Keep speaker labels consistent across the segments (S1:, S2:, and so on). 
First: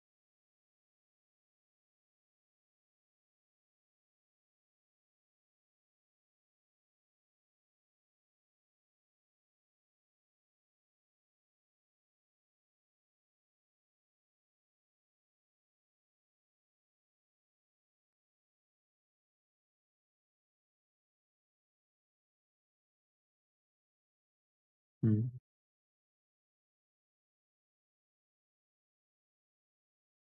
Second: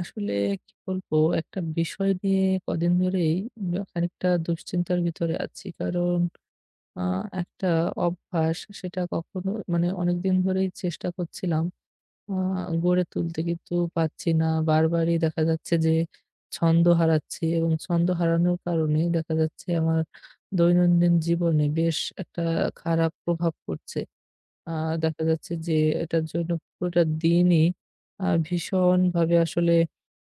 S1: আসলে কি বলবো? একটা বিষয় নিয়ে কদিন ধরেই খানিকটা দুশ্চিন্তার ভিতরে আছি। কারণ আ একটা অভ্যাস, সেটা কখনো মানে অনেকদিন ধরেই চেষ্টা করছিলাম আ গড়ে তুলতে, কিন্তু পারছি না। বারবারই দেখা যাচ্ছে যে ছন্দ হারাচ্ছি, এবং ছন্দ হারানোর কারণে দেখা যাচ্ছে আমার দৈনন্দিন জীবনে বেশ একটা খারাপ প্রভাব পড়ছে। আ
S2: হুম,
S1: দেখা যাচ্ছে যে এটার জন্য পুরোটা দিনই ভীষণভাবে আসলে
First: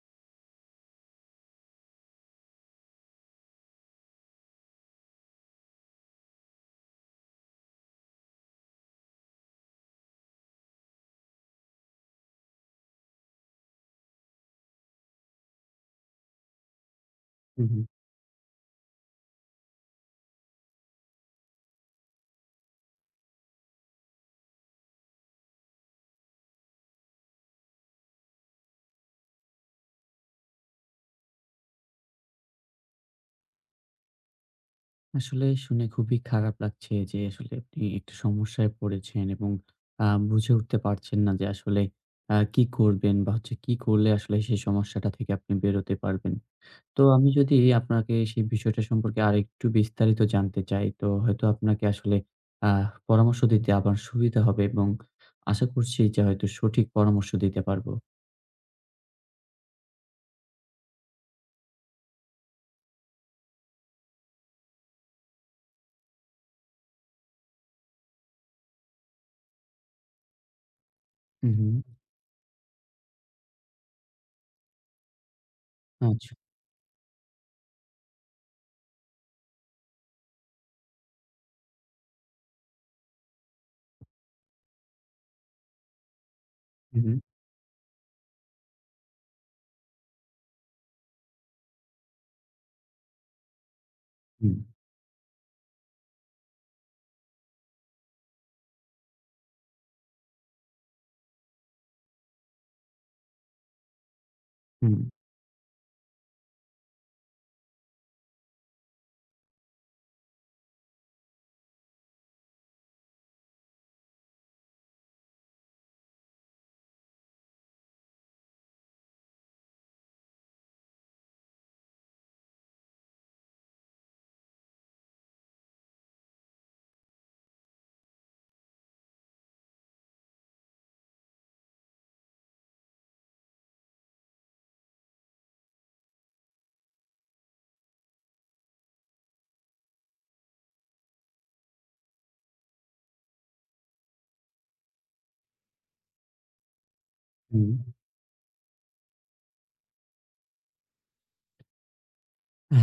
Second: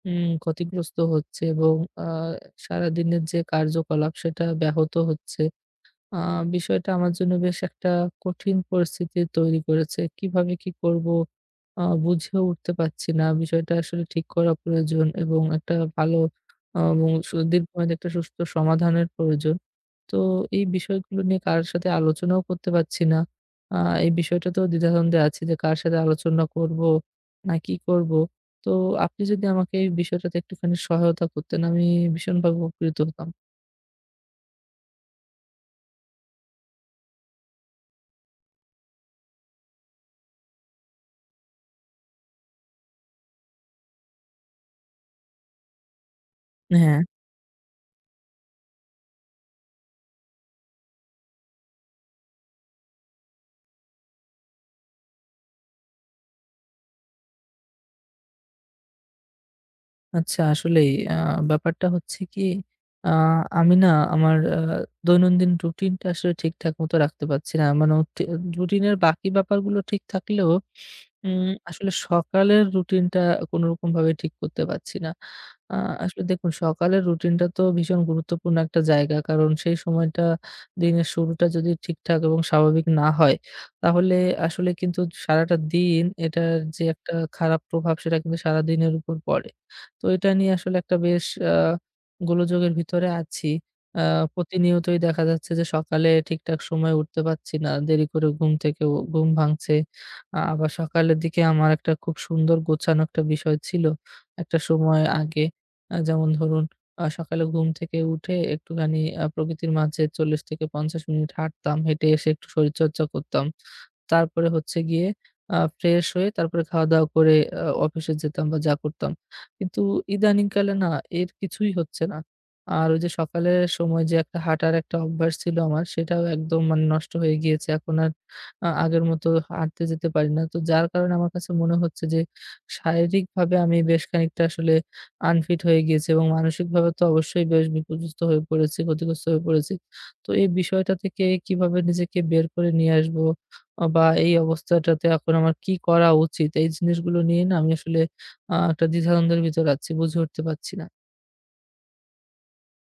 S1: ক্ষতিগ্রস্ত হচ্ছে, এবং আ সারাদিনের যে কার্যকলাপ সেটা ব্যাহত হচ্ছে। আ বিষয়টা আমার জন্য বেশ একটা কঠিন পরিস্থিতি তৈরি করেছে। কিভাবে কি করব বুঝে উঠতে পারছি না। বিষয়টা আসলে ঠিক করা প্রয়োজন, এবং একটা ভালো, এবং
S2: হুম, হুম।
S1: দীর্ঘমেয়াদী একটা সুস্থ সমাধানের প্রয়োজন। তো এই বিষয়গুলো নিয়ে কারো সাথে আলোচনাও করতে পারছি না। আ এই বিষয়টাতেও দ্বিধাদ্বন্দ্বে আছি যে কার সাথে আলোচনা করব না কি করব। তো আপনি যদি আমাকে এই বিষয়টাতে একটুখানি সহায়তা করতেন, আমি ভীষণভাবে উপকৃত হতাম।
S2: আসলে শুনে খুবই খারাপ লাগছে যে আসলে আপনি একটা সমস্যায় পড়েছেন এবং আ বুঝে উঠতে পারছেন না যে আসলে কি করবেন বা হচ্ছে কি করলে আসলে সেই সমস্যাটা থেকে আপনি বেরোতে পারবেন।
S1: হ্যাঁ।
S2: তো আমি যদি আপনাকে সেই বিষয়টা সম্পর্কে আরেকটু বিস্তারিত জানতে চাই, তো হয়তো আপনাকে আসলে পরামর্শ দিতে আমার সুবিধা হবে এবং আশা করছি যে হয়তো সঠিক পরামর্শ দিতে পারবো।
S1: আচ্ছা, আসলেই ব্যাপারটা হচ্ছে কি, আ আমি না, আমার দৈনন্দিন রুটিনটা আসলে ঠিকঠাক মতো রাখতে পারছি না। মানে হচ্ছে রুটিনের বাকি ব্যাপারগুলো ঠিক থাকলেও
S2: হুম, হুম।
S1: আসলে সকালের রুটিনটা কোনরকমভাবে ঠিক করতে পারছি না। আ আসলে
S2: আচ্ছা।
S1: দেখুন, সকালের রুটিনটা তো ভীষণ গুরুত্বপূর্ণ একটা জায়গা। কারণ সেই সময়টা, দিনের শুরুটা যদি ঠিকঠাক এবং স্বাভাবিক না হয়, তাহলে আসলে কিন্তু সারাটা দিন এটার যে
S2: হুম,
S1: একটা
S2: হুম,
S1: খারাপ প্রভাব, সেটা কিন্তু সারাদিনের উপর পড়ে। তো এটা নিয়ে আসলে একটা বেশ আ গোলযোগের ভিতরে আছি। আ
S2: হুম,
S1: প্রতিনিয়তই দেখা যাচ্ছে যে সকালে ঠিকঠাক সময়ে উঠতে পারছি না। দেরি করে ঘুম থেকে ও ঘুম ভাঙছে। আবার সকালের দিকে আমার একটা খুব সুন্দর গোছানো একটা বিষয় ছিল, একটা
S2: হুম,
S1: সময় আগে। যেমন ধরুন, সকালে ঘুম থেকে উঠে একটুখানি প্রকৃতির মাঝে ৪০ থেকে ৫০ মিনিট হাঁটতাম। হেঁটে এসে একটু শরীরচর্চা করতাম। তারপরে হচ্ছে গিয়ে ফ্রেশ হয়ে তারপরে খাওয়া-দাওয়া করে অফিসে যেতাম বা যা করতাম। কিন্তু ইদানিংকালে না, এর কিছুই হচ্ছে না। আর ওই যে সকালের সময়, যে একটা হাঁটার একটা অভ্যাস ছিল আমার, সেটাও একদম মানে নষ্ট হয়ে গিয়েছে। এখন আর আগের মতো হাঁটতে যেতে পারি না। তো যার কারণে আমার কাছে মনে হচ্ছে যে শারীরিকভাবে আমি বেশ খানিকটা আসলে আনফিট হয়ে গিয়েছি, এবং মানসিকভাবে তো অবশ্যই বেশ বিপর্যস্ত হয়ে পড়েছি, ক্ষতিগ্রস্ত হয়ে পড়েছি। তো এই বিষয়টা থেকে কিভাবে নিজেকে বের করে নিয়ে আসবো, বা এই অবস্থাটাতে এখন আমার কি করা উচিত? এই জিনিসগুলো নিয়ে না, আমি
S2: হুম।
S1: আসলে একটা দ্বিধাদ্বন্দ্বের ভিতর আছি। বুঝে উঠতে পারছি না।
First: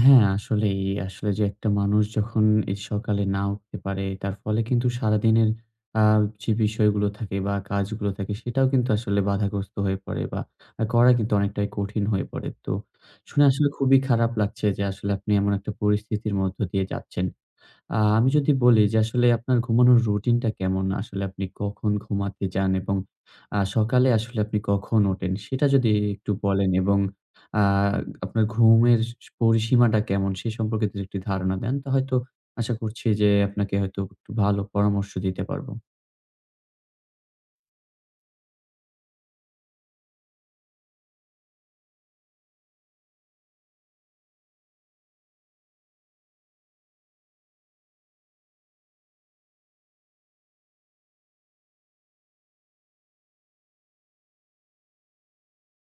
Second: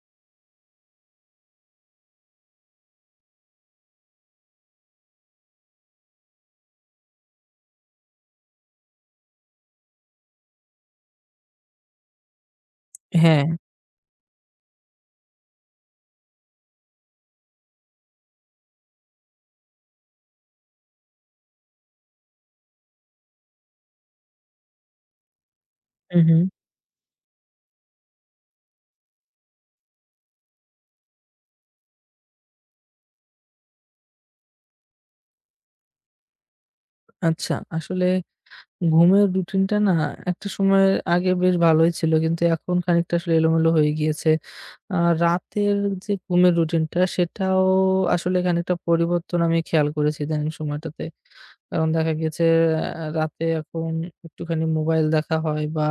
S2: হ্যাঁ, আসলেই। আসলে যে একটা মানুষ যখন এই সকালে না উঠতে পারে, তার ফলে কিন্তু সারাদিনের আ যে বিষয়গুলো থাকে বা কাজগুলো থাকে সেটাও কিন্তু আসলে বাধাগ্রস্ত হয়ে পড়ে বা করা কিন্তু অনেকটাই কঠিন হয়ে পড়ে। তো
S1: হ্যাঁ।
S2: শুনে আসলে খুবই খারাপ লাগছে যে আসলে আপনি এমন একটা পরিস্থিতির মধ্য দিয়ে যাচ্ছেন। আমি যদি বলি যে আসলে আপনার ঘুমানোর রুটিনটা কেমন? আসলে আপনি কখন ঘুমাতে যান এবং সকালে আসলে আপনি কখন ওঠেন? সেটা যদি
S1: হু,
S2: একটু
S1: হু।
S2: বলেন এবং আ আপনার ঘুমের পরিসীমাটা কেমন? সে সম্পর্কে যদি একটি ধারণা দেন, তা হয়তো আশা করছি যে আপনাকে হয়তো একটু ভালো পরামর্শ দিতে পারবো।
S1: আচ্ছা। আসলে ঘুমের রুটিনটা না, একটা সময় আগে বেশ ভালোই ছিল। কিন্তু এখন খানিকটা আসলে এলোমেলো হয়ে গিয়েছে। আ রাতের যে ঘুমের রুটিনটা, সেটাও আসলে খানিকটা পরিবর্তন আমি খেয়াল করেছি ইদানিং সময়টাতে। কারণ দেখা গেছে রাতে এখন একটুখানি মোবাইল দেখা হয়, বা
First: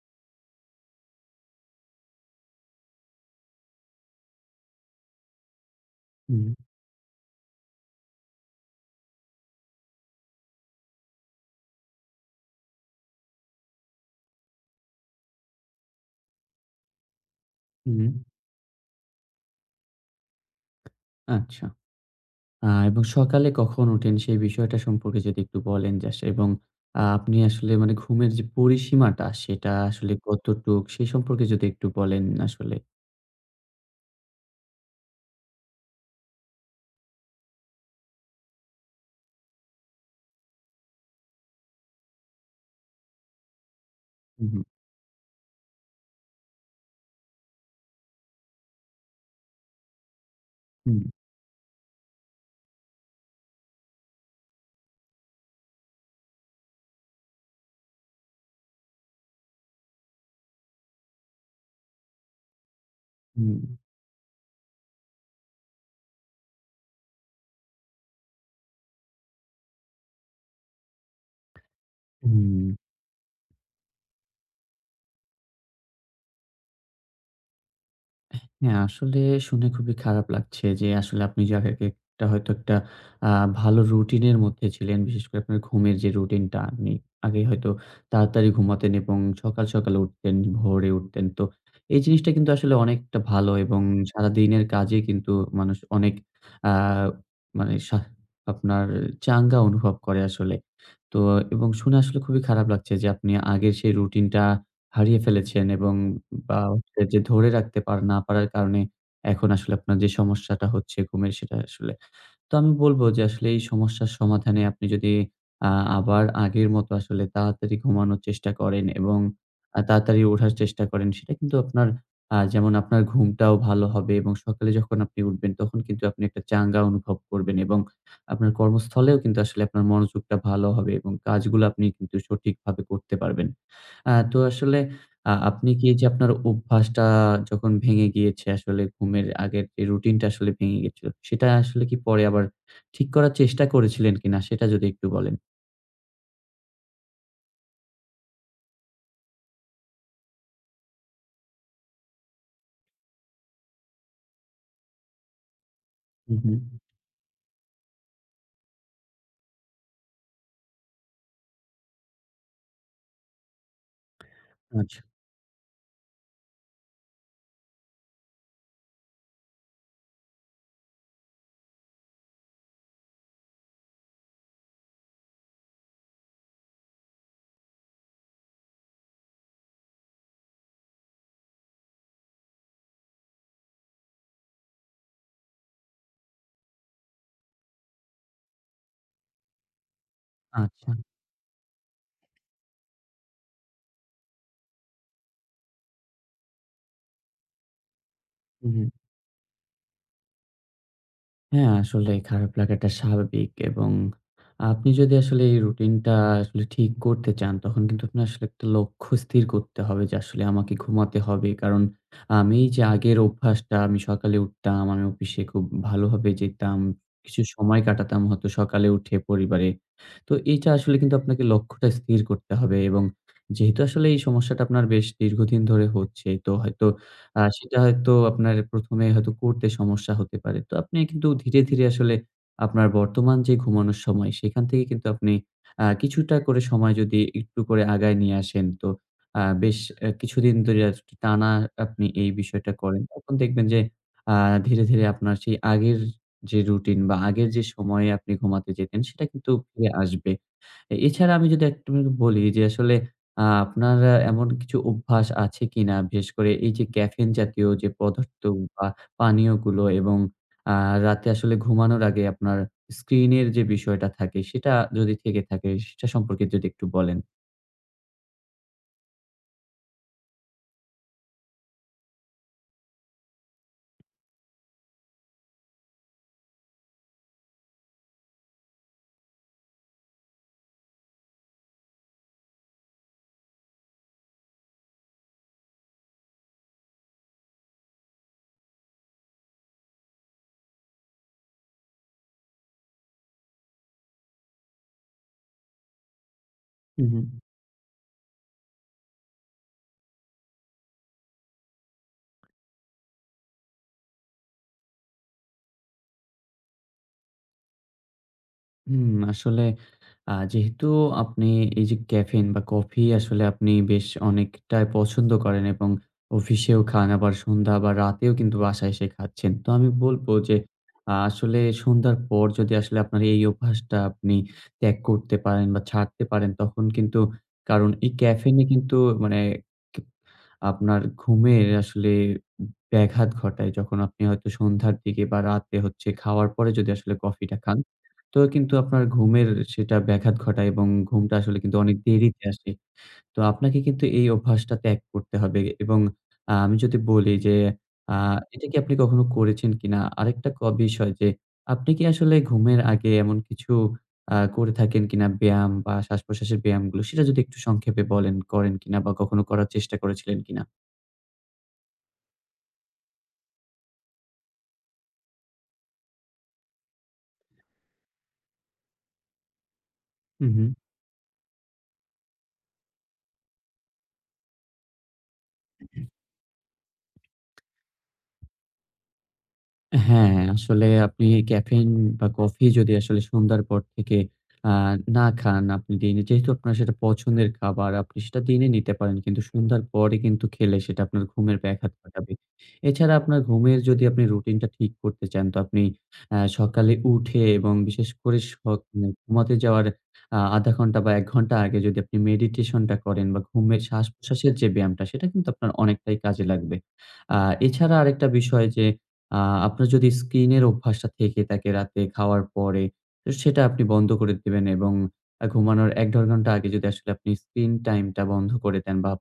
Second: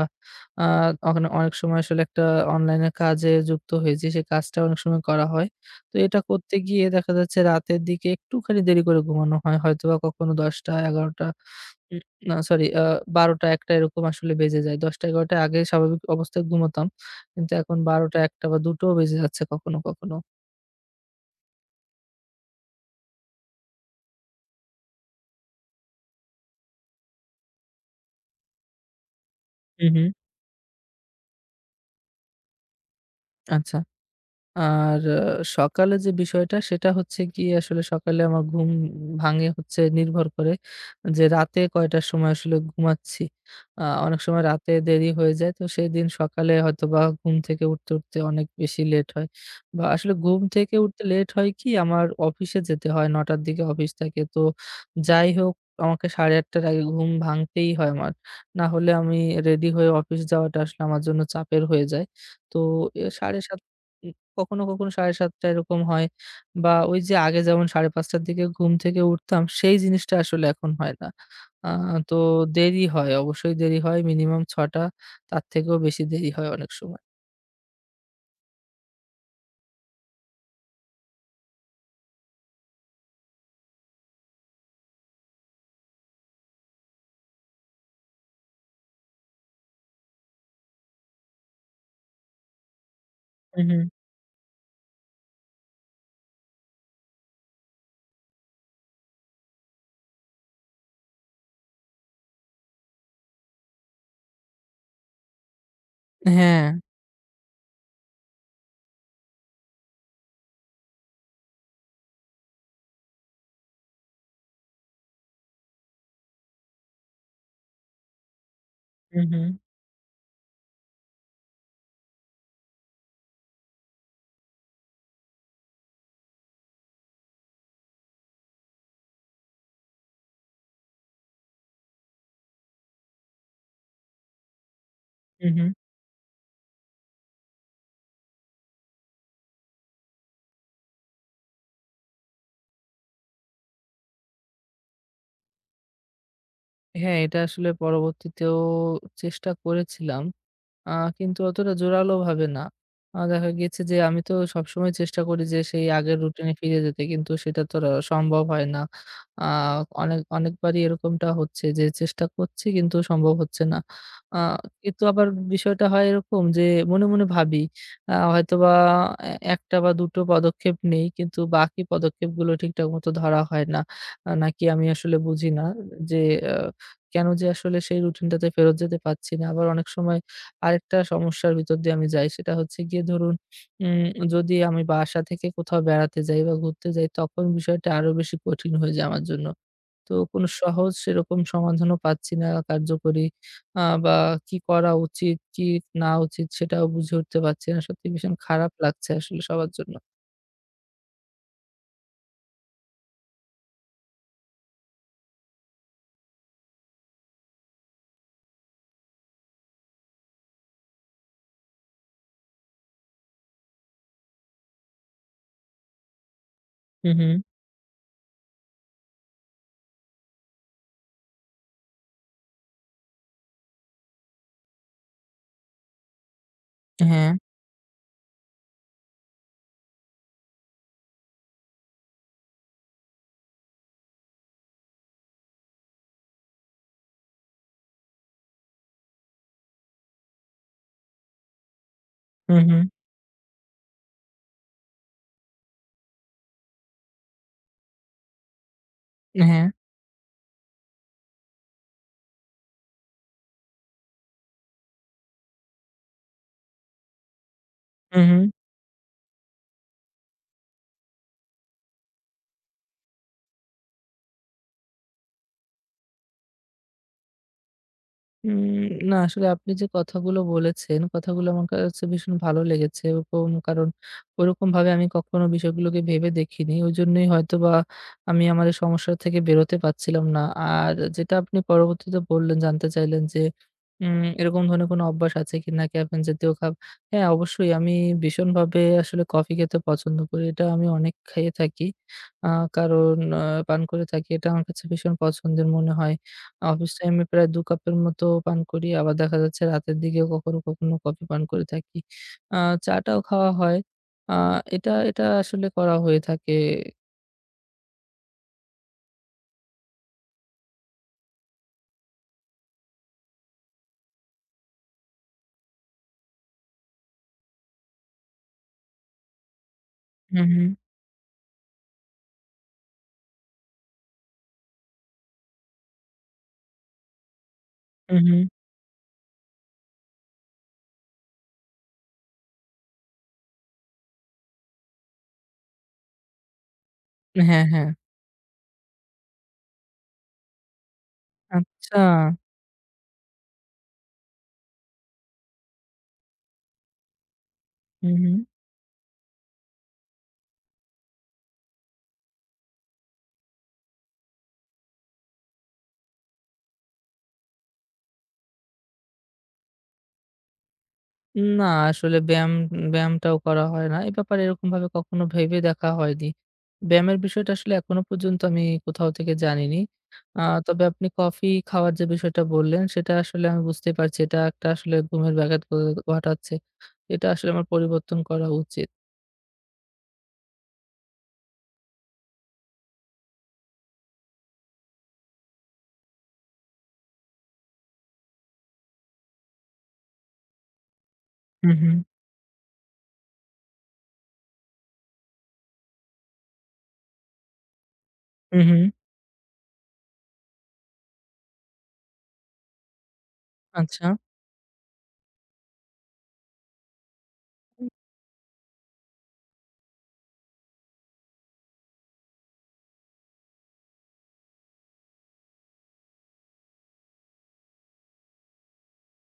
S1: আ ওখানে অনেক সময় আসলে একটা অনলাইনে কাজে যুক্ত হয়েছি। সেই কাজটা অনেক সময় করা হয়। তো এটা
S2: হুম,
S1: করতে গিয়ে দেখা যাচ্ছে রাতের দিকে একটুখানি দেরি করে ঘুমানো হয়। হয়তোবা কখনো ১০টা, ১১টা, উম না সরি, ১২টা-১টা এরকম আসলে বেজে যায়। ১০টা-১১টা আগে স্বাভাবিক অবস্থায় ঘুমাতাম। কিন্তু এখন
S2: হুম,
S1: ১২টা-১টা বা ২টোও বেজে যাচ্ছে কখনো, কখনো।
S2: আচ্ছা। এবং সকালে কখন উঠেন সেই বিষয়টা সম্পর্কে যদি একটু বলেন যে এবং আপনি আসলে মানে ঘুমের যে পরিসীমাটা সেটা
S1: হু, হু।
S2: আসলে কতটুক সে সম্পর্কে যদি একটু বলেন আসলে?
S1: আচ্ছা। আর সকালে যে বিষয়টা, সেটা হচ্ছে গিয়ে আসলে সকালে আমার ঘুম ভাঙে হচ্ছে নির্ভর করে যে রাতে কয়টার সময় আসলে ঘুমাচ্ছি। অনেক সময়
S2: হুম, হুম,
S1: রাতে দেরি হয়ে যায়। তো সেদিন সকালে হয়তোবা ঘুম থেকে উঠতে, উঠতে অনেক বেশি লেট হয়। বা আসলে ঘুম থেকে উঠতে লেট হয়, কি আমার অফিসে যেতে হয়, ৯ টার দিকে অফিস থাকে। তো যাই হোক, আমাকে ৮:৩০ টার আগে ঘুম ভাঙতেই হয় আমার। না হলে আমি রেডি হয়ে অফিস যাওয়াটা আসলে আমার জন্য চাপের হয়ে যায়। তো
S2: হুম, হুম।
S1: ৭:৩০, কখনো, কখনো ৭:৩০ এরকম হয়, বা ওই যে আগে যেমন ৫:৩০ র দিকে ঘুম থেকে উঠতাম, সেই জিনিসটা আসলে এখন হয় না। আ তো
S2: হুম।
S1: দেরি হয়, অবশ্যই দেরি হয়। মিনিমাম ৬:০০, তার থেকেও বেশি দেরি হয় অনেক সময়।
S2: হ্যাঁ, আসলে শুনে খুবই খারাপ লাগছে যে আসলে আপনি যে আগে একটা হয়তো একটা আ ভালো রুটিনের মধ্যে ছিলেন। বিশেষ করে আপনার ঘুমের যে রুটিনটা আপনি আগে হয়তো তাড়াতাড়ি ঘুমাতেন এবং সকাল, সকাল উঠতেন, ভোরে উঠতেন। তো এই জিনিসটা কিন্তু আসলে অনেকটা ভালো
S1: হু, হুম।
S2: এবং সারাদিনের কাজে কিন্তু মানুষ অনেক আ মানে আপনার চাঙ্গা অনুভব করে আসলে। তো এবং শুনে আসলে খুবই খারাপ লাগছে যে আপনি আগের সেই রুটিনটা হারিয়ে ফেলেছেন এবং বা
S1: হ্যাঁ।
S2: হচ্ছে যে ধরে রাখতে পার না পারার কারণে এখন আসলে আপনার যে সমস্যাটা হচ্ছে ঘুমের সেটা আসলে। তো আমি বলব যে আসলে এই সমস্যার সমাধানে আপনি যদি আ আবার আগের মতো আসলে তাড়াতাড়ি ঘুমানোর চেষ্টা করেন এবং
S1: হু, হুম।
S2: তাড়াতাড়ি ওঠার চেষ্টা করেন সেটা কিন্তু আপনার যেমন আপনার ঘুমটাও ভালো হবে এবং সকালে যখন আপনি উঠবেন তখন কিন্তু আপনি একটা চাঙ্গা অনুভব করবেন এবং আপনার কর্মস্থলেও কিন্তু আসলে আপনার মনোযোগটা ভালো হবে এবং কাজগুলো আপনি কিন্তু সঠিকভাবে করতে পারবেন। তো আসলে
S1: হু, হুম।
S2: আপনি কি এই যে আপনার অভ্যাসটা যখন ভেঙে গিয়েছে আসলে ঘুমের আগের যে রুটিনটা আসলে ভেঙে গিয়েছিল, সেটা আসলে কি পরে আবার ঠিক করার চেষ্টা করেছিলেন কিনা? সেটা যদি একটু বলেন।
S1: হ্যাঁ, এটা আসলে পরবর্তীতেও চেষ্টা করেছিলাম। আ কিন্তু অতটা জোরালোভাবে না। দেখা গিয়েছে যে আমি তো সবসময় চেষ্টা করি যে সেই আগের
S2: হু,
S1: রুটিনে
S2: হু।
S1: ফিরে যেতে, কিন্তু সেটা তো আর সম্ভব হয় না। আ অনেক অনেকবারই এরকমটা হচ্ছে যে চেষ্টা করছি, কিন্তু সম্ভব হচ্ছে না। আ
S2: আচ্ছা,
S1: কিন্তু আবার বিষয়টা হয় এরকম যে মনে, মনে ভাবি হয়তোবা ১টা বা ২টো পদক্ষেপ নেই, কিন্তু বাকি পদক্ষেপগুলো ঠিকঠাক মতো ধরা হয় না। নাকি আমি আসলে বুঝি না যে আ কেন যে আসলে সেই রুটিনটাতে ফেরত যেতে পারছি না। আবার অনেক সময় আরেকটা সমস্যার ভিতর দিয়ে আমি যাই, সেটা হচ্ছে গিয়ে ধরুন, উম যদি আমি বাসা থেকে কোথাও বেড়াতে যাই বা ঘুরতে যাই, তখন বিষয়টা আরো বেশি কঠিন হয়ে যায় আমার জন্য। তো কোনো সহজ
S2: আচ্ছা।
S1: সেরকম সমাধানও পাচ্ছি না কার্যকরী। বা কি করা উচিত, কি না উচিত, সেটাও বুঝে উঠতে পারছি না। সত্যি ভীষণ
S2: হু,
S1: খারাপ
S2: হু।
S1: লাগছে আসলে সবার জন্য।
S2: হ্যাঁ, আসলে খারাপ লাগাটা স্বাভাবিক এবং আপনি যদি আসলে এই রুটিনটা আসলে ঠিক করতে চান, তখন কিন্তু আপনার আসলে একটা লক্ষ্য স্থির করতে হবে যে আসলে আমাকে ঘুমাতে হবে। কারণ আমি যে আগের অভ্যাসটা আমি সকালে উঠতাম, আমি অফিসে খুব ভালোভাবে যেতাম,
S1: হু, হু।
S2: কিছু সময় কাটাতাম হয়তো সকালে উঠে পরিবারে। তো এইটা আসলে কিন্তু আপনাকে লক্ষ্যটা স্থির করতে হবে এবং যেহেতু আসলে এই সমস্যাটা আপনার বেশ দীর্ঘদিন ধরে হচ্ছে, তো হয়তো
S1: হ্যাঁ।
S2: সেটা হয়তো আপনার ১ম এ হয়তো করতে সমস্যা হতে পারে। তো আপনি কিন্তু ধীরে, ধীরে আসলে আপনার বর্তমান যে ঘুমানোর সময় সেখান থেকে কিন্তু আপনি কিছুটা করে সময় যদি একটু করে আগায় নিয়ে আসেন তো বেশ কিছুদিন ধরে টানা আপনি এই
S1: হু,
S2: বিষয়টা
S1: হু।
S2: করেন। তখন দেখবেন যে আ ধীরে, ধীরে আপনার সেই আগের যে রুটিন বা আগের যে সময়ে আপনি ঘুমাতে যেতেন সেটা কিন্তু
S1: হ্যাঁ।
S2: ফিরে আসবে। এছাড়া আমি যদি একটা আপনাকে বলি যে আসলে আপনার এমন কিছু অভ্যাস আছে কিনা? বিশেষ করে এই যে ক্যাফেইন জাতীয় যে
S1: হু, হু।
S2: পদার্থ বা পানীয়গুলো এবং আ রাতে আসলে ঘুমানোর আগে আপনার স্ক্রিনের যে বিষয়টা থাকে সেটা যদি থেকে থাকে সেটা সম্পর্কে যদি একটু বলেন?
S1: উম না, আসলে আপনি যে কথাগুলো বলেছেন, কথাগুলো আমার কাছে ভীষণ ভালো লেগেছে। কারণ ওরকমভাবে আমি কখনো বিষয়গুলোকে ভেবে দেখিনি। ওইজন্যই হয়তোবা আমি আমার এই সমস্যা থেকে বেরোতে পারছিলাম না। আর যেটা আপনি পরবর্তীতে বললেন, জানতে চাইলেন যে এরকম ধরনের কোনো অভ্যাস আছে কিনা, ক্যাফেইন জাতীয় হ্যাঁ, অবশ্যই আমি ভীষণভাবে আসলে কফি খেতে পছন্দ করি। এটা আমি অনেক খেয়ে থাকি। আ কারণ পান করে থাকি। এটা আমার কাছে ভীষণ পছন্দের মনে হয়। অফিস
S2: হু, হু।
S1: টাইমে প্রায় ২ কাপের মতো পান করি। আবার দেখা যাচ্ছে রাতের দিকেও কখনো, কখনো কফি পান করে থাকি। আ চাটাও খাওয়া হয়। আ এটা এটা আসলে করা হয়ে থাকে।
S2: হুম, আসলে যেহেতু আপনি এই যে ক্যাফেইন বা কফি আসলে আপনি বেশ অনেকটাই পছন্দ করেন এবং অফিসেও খান আবার সন্ধ্যা বা রাতেও কিন্তু বাসায় এসে খাচ্ছেন। তো আমি বলব
S1: হুম,
S2: যে
S1: হুম।
S2: আসলে সন্ধ্যার পর যদি আসলে আপনার এই অভ্যাসটা আপনি ত্যাগ করতে পারেন বা ছাড়তে পারেন তখন কিন্তু কারণ এই
S1: হুম, হুম।
S2: ক্যাফেইন এ কিন্তু মানে আপনার ঘুমের আসলে ব্যাঘাত ঘটায়। যখন আপনি হয়তো সন্ধ্যার দিকে বা রাতে হচ্ছে খাওয়ার পরে যদি আসলে কফিটা
S1: হ্যাঁ,
S2: খান,
S1: হ্যাঁ।
S2: তো কিন্তু আপনার ঘুমের সেটা ব্যাঘাত ঘটায় এবং ঘুমটা আসলে কিন্তু অনেক
S1: আচ্ছা।
S2: দেরিতে আসে। তো আপনাকে কিন্তু এই অভ্যাসটা ত্যাগ করতে হবে এবং আমি যদি বলি যে
S1: হুম,
S2: আ
S1: হুম।
S2: এটা কি আপনি কখনো করেছেন কিনা? আরেকটা বিষয় যে আপনি কি আসলে ঘুমের আগে এমন কিছু করে থাকেন কিনা ব্যায়াম বা শ্বাস-প্রশ্বাসের ব্যায়ামগুলো সেটা যদি একটু সংক্ষেপে বলেন, করেন কিনা বা কখনো করার চেষ্টা করেছিলেন কিনা?
S1: না, আসলে ব্যায়ামটাও করা হয় না। এ ব্যাপারে এরকমভাবে কখনো ভেবে দেখা হয়নি। ব্যায়ামের বিষয়টা আসলে এখনো পর্যন্ত আমি কোথাও থেকে জানিনি। আ
S2: হুম, হুম।
S1: তবে আপনি কফি খাওয়ার যে বিষয়টা বললেন, সেটা আসলে আমি বুঝতে পারছি, এটা একটা আসলে ঘুমের ব্যাঘাত ঘটাচ্ছে। এটা আসলে আমার পরিবর্তন করা উচিত।
S2: হ্যাঁ, আসলে আপনি ক্যাফেইন বা কফি যদি আসলে সন্ধ্যার পর থেকে আ না খান, আপনি দিনে যেহেতু আপনার সেটা পছন্দের খাবার, আপনি সেটা দিনে নিতে পারেন। কিন্তু সন্ধ্যার পরে কিন্তু খেলে সেটা আপনার ঘুমের
S1: হু, হু।
S2: ব্যাঘাত ঘটাবে। এছাড়া আপনার ঘুমের যদি আপনি রুটিনটা ঠিক করতে চান, তো আপনি সকালে উঠে এবং বিশেষ করে
S1: হু, হু।
S2: মানে ঘুমাতে যাওয়ার আ ০.৫ ঘন্টা বা ১ ঘন্টা আগে যদি আপনি মেডিটেশনটা করেন বা ঘুমের
S1: আচ্ছা।
S2: শ্বাস-প্রশ্বাসের যে ব্যায়ামটা, সেটা কিন্তু আপনার অনেকটাই কাজে লাগবে। আ এছাড়া আরেকটা বিষয় যে আ আপনার যদি স্ক্রিনের অভ্যাসটা থেকে থাকে রাতে খাওয়ার পরে, তো সেটা আপনি বন্ধ করে দিবেন এবং ঘুমানোর ১-১.৫ ঘন্টা আগে যদি আসলে আপনি স্ক্রিন টাইমটা বন্ধ করে দেন বা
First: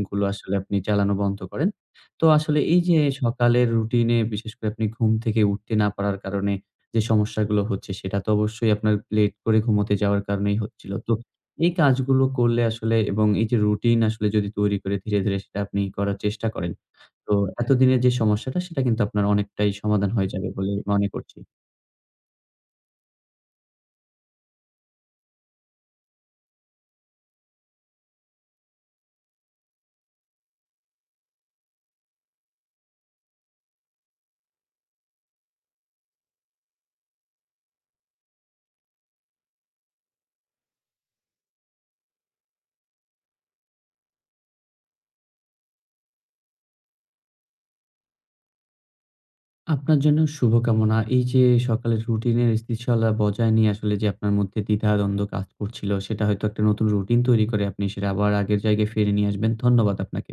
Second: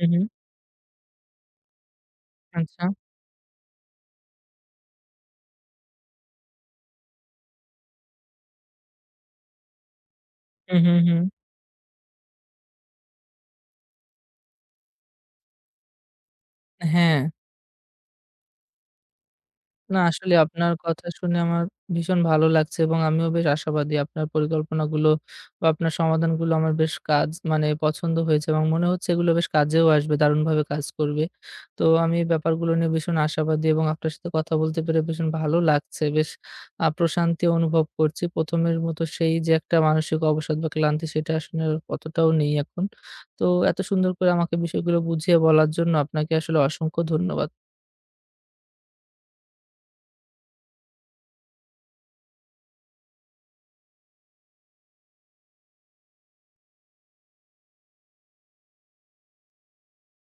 S1: হু, হু।
S2: আসলে আপনি চালানো বন্ধ করেন, তো আসলে এই
S1: আচ্ছা।
S2: যে সকালের রুটিনে বিশেষ করে আপনি ঘুম থেকে উঠতে না পারার কারণে যে সমস্যাগুলো হচ্ছে, সেটা তো অবশ্যই আপনার লেট করে ঘুমোতে যাওয়ার কারণেই
S1: হু, হু,
S2: হচ্ছিল। তো
S1: হু।
S2: এই কাজগুলো করলে আসলে এবং এই যে রুটিন আসলে যদি তৈরি করে ধীরে, ধীরে সেটা আপনি করার চেষ্টা করেন।
S1: হ্যাঁ।
S2: তো এতদিনের যে সমস্যাটা সেটা কিন্তু আপনার অনেকটাই
S1: না,
S2: সমাধান হয়ে
S1: আসলে
S2: যাবে
S1: আপনার
S2: বলে
S1: কথা
S2: মনে
S1: শুনে
S2: করছি।
S1: আমার ভীষণ ভালো লাগছে, এবং আমিও বেশ আশাবাদী। আপনার পরিকল্পনাগুলো বা আপনার সমাধানগুলো আমার বেশ কাজ মানে পছন্দ হয়েছে, এবং মনে হচ্ছে এগুলো বেশ কাজেও আসবে, দারুণভাবে কাজ করবে। তো আমি এই ব্যাপারগুলো নিয়ে ভীষণ আশাবাদী, এবং আপনার সাথে কথা বলতে পেরে ভীষণ ভালো লাগছে। বেশ প্রশান্তি অনুভব করছি। ১ম এর মতো সেই যে একটা মানসিক অবসাদ বা ক্লান্তি, সেটা আসলে অতটাও নেই এখন। তো এত সুন্দর করে আমাকে বিষয়গুলো বুঝিয়ে বলার জন্য আপনাকে আসলে অসংখ্য ধন্যবাদ।
S2: আপনার জন্য শুভকামনা। এই যে সকালের রুটিনের স্থিতিশীলতা বজায় নিয়ে আসলে যে আপনার মধ্যে দ্বিধা-দ্বন্দ্ব কাজ করছিল সেটা হয়তো একটা নতুন রুটিন তৈরি করে আপনি সেটা আবার আগের জায়গায় ফিরিয়ে নিয়ে আসবেন। ধন্যবাদ আপনাকে।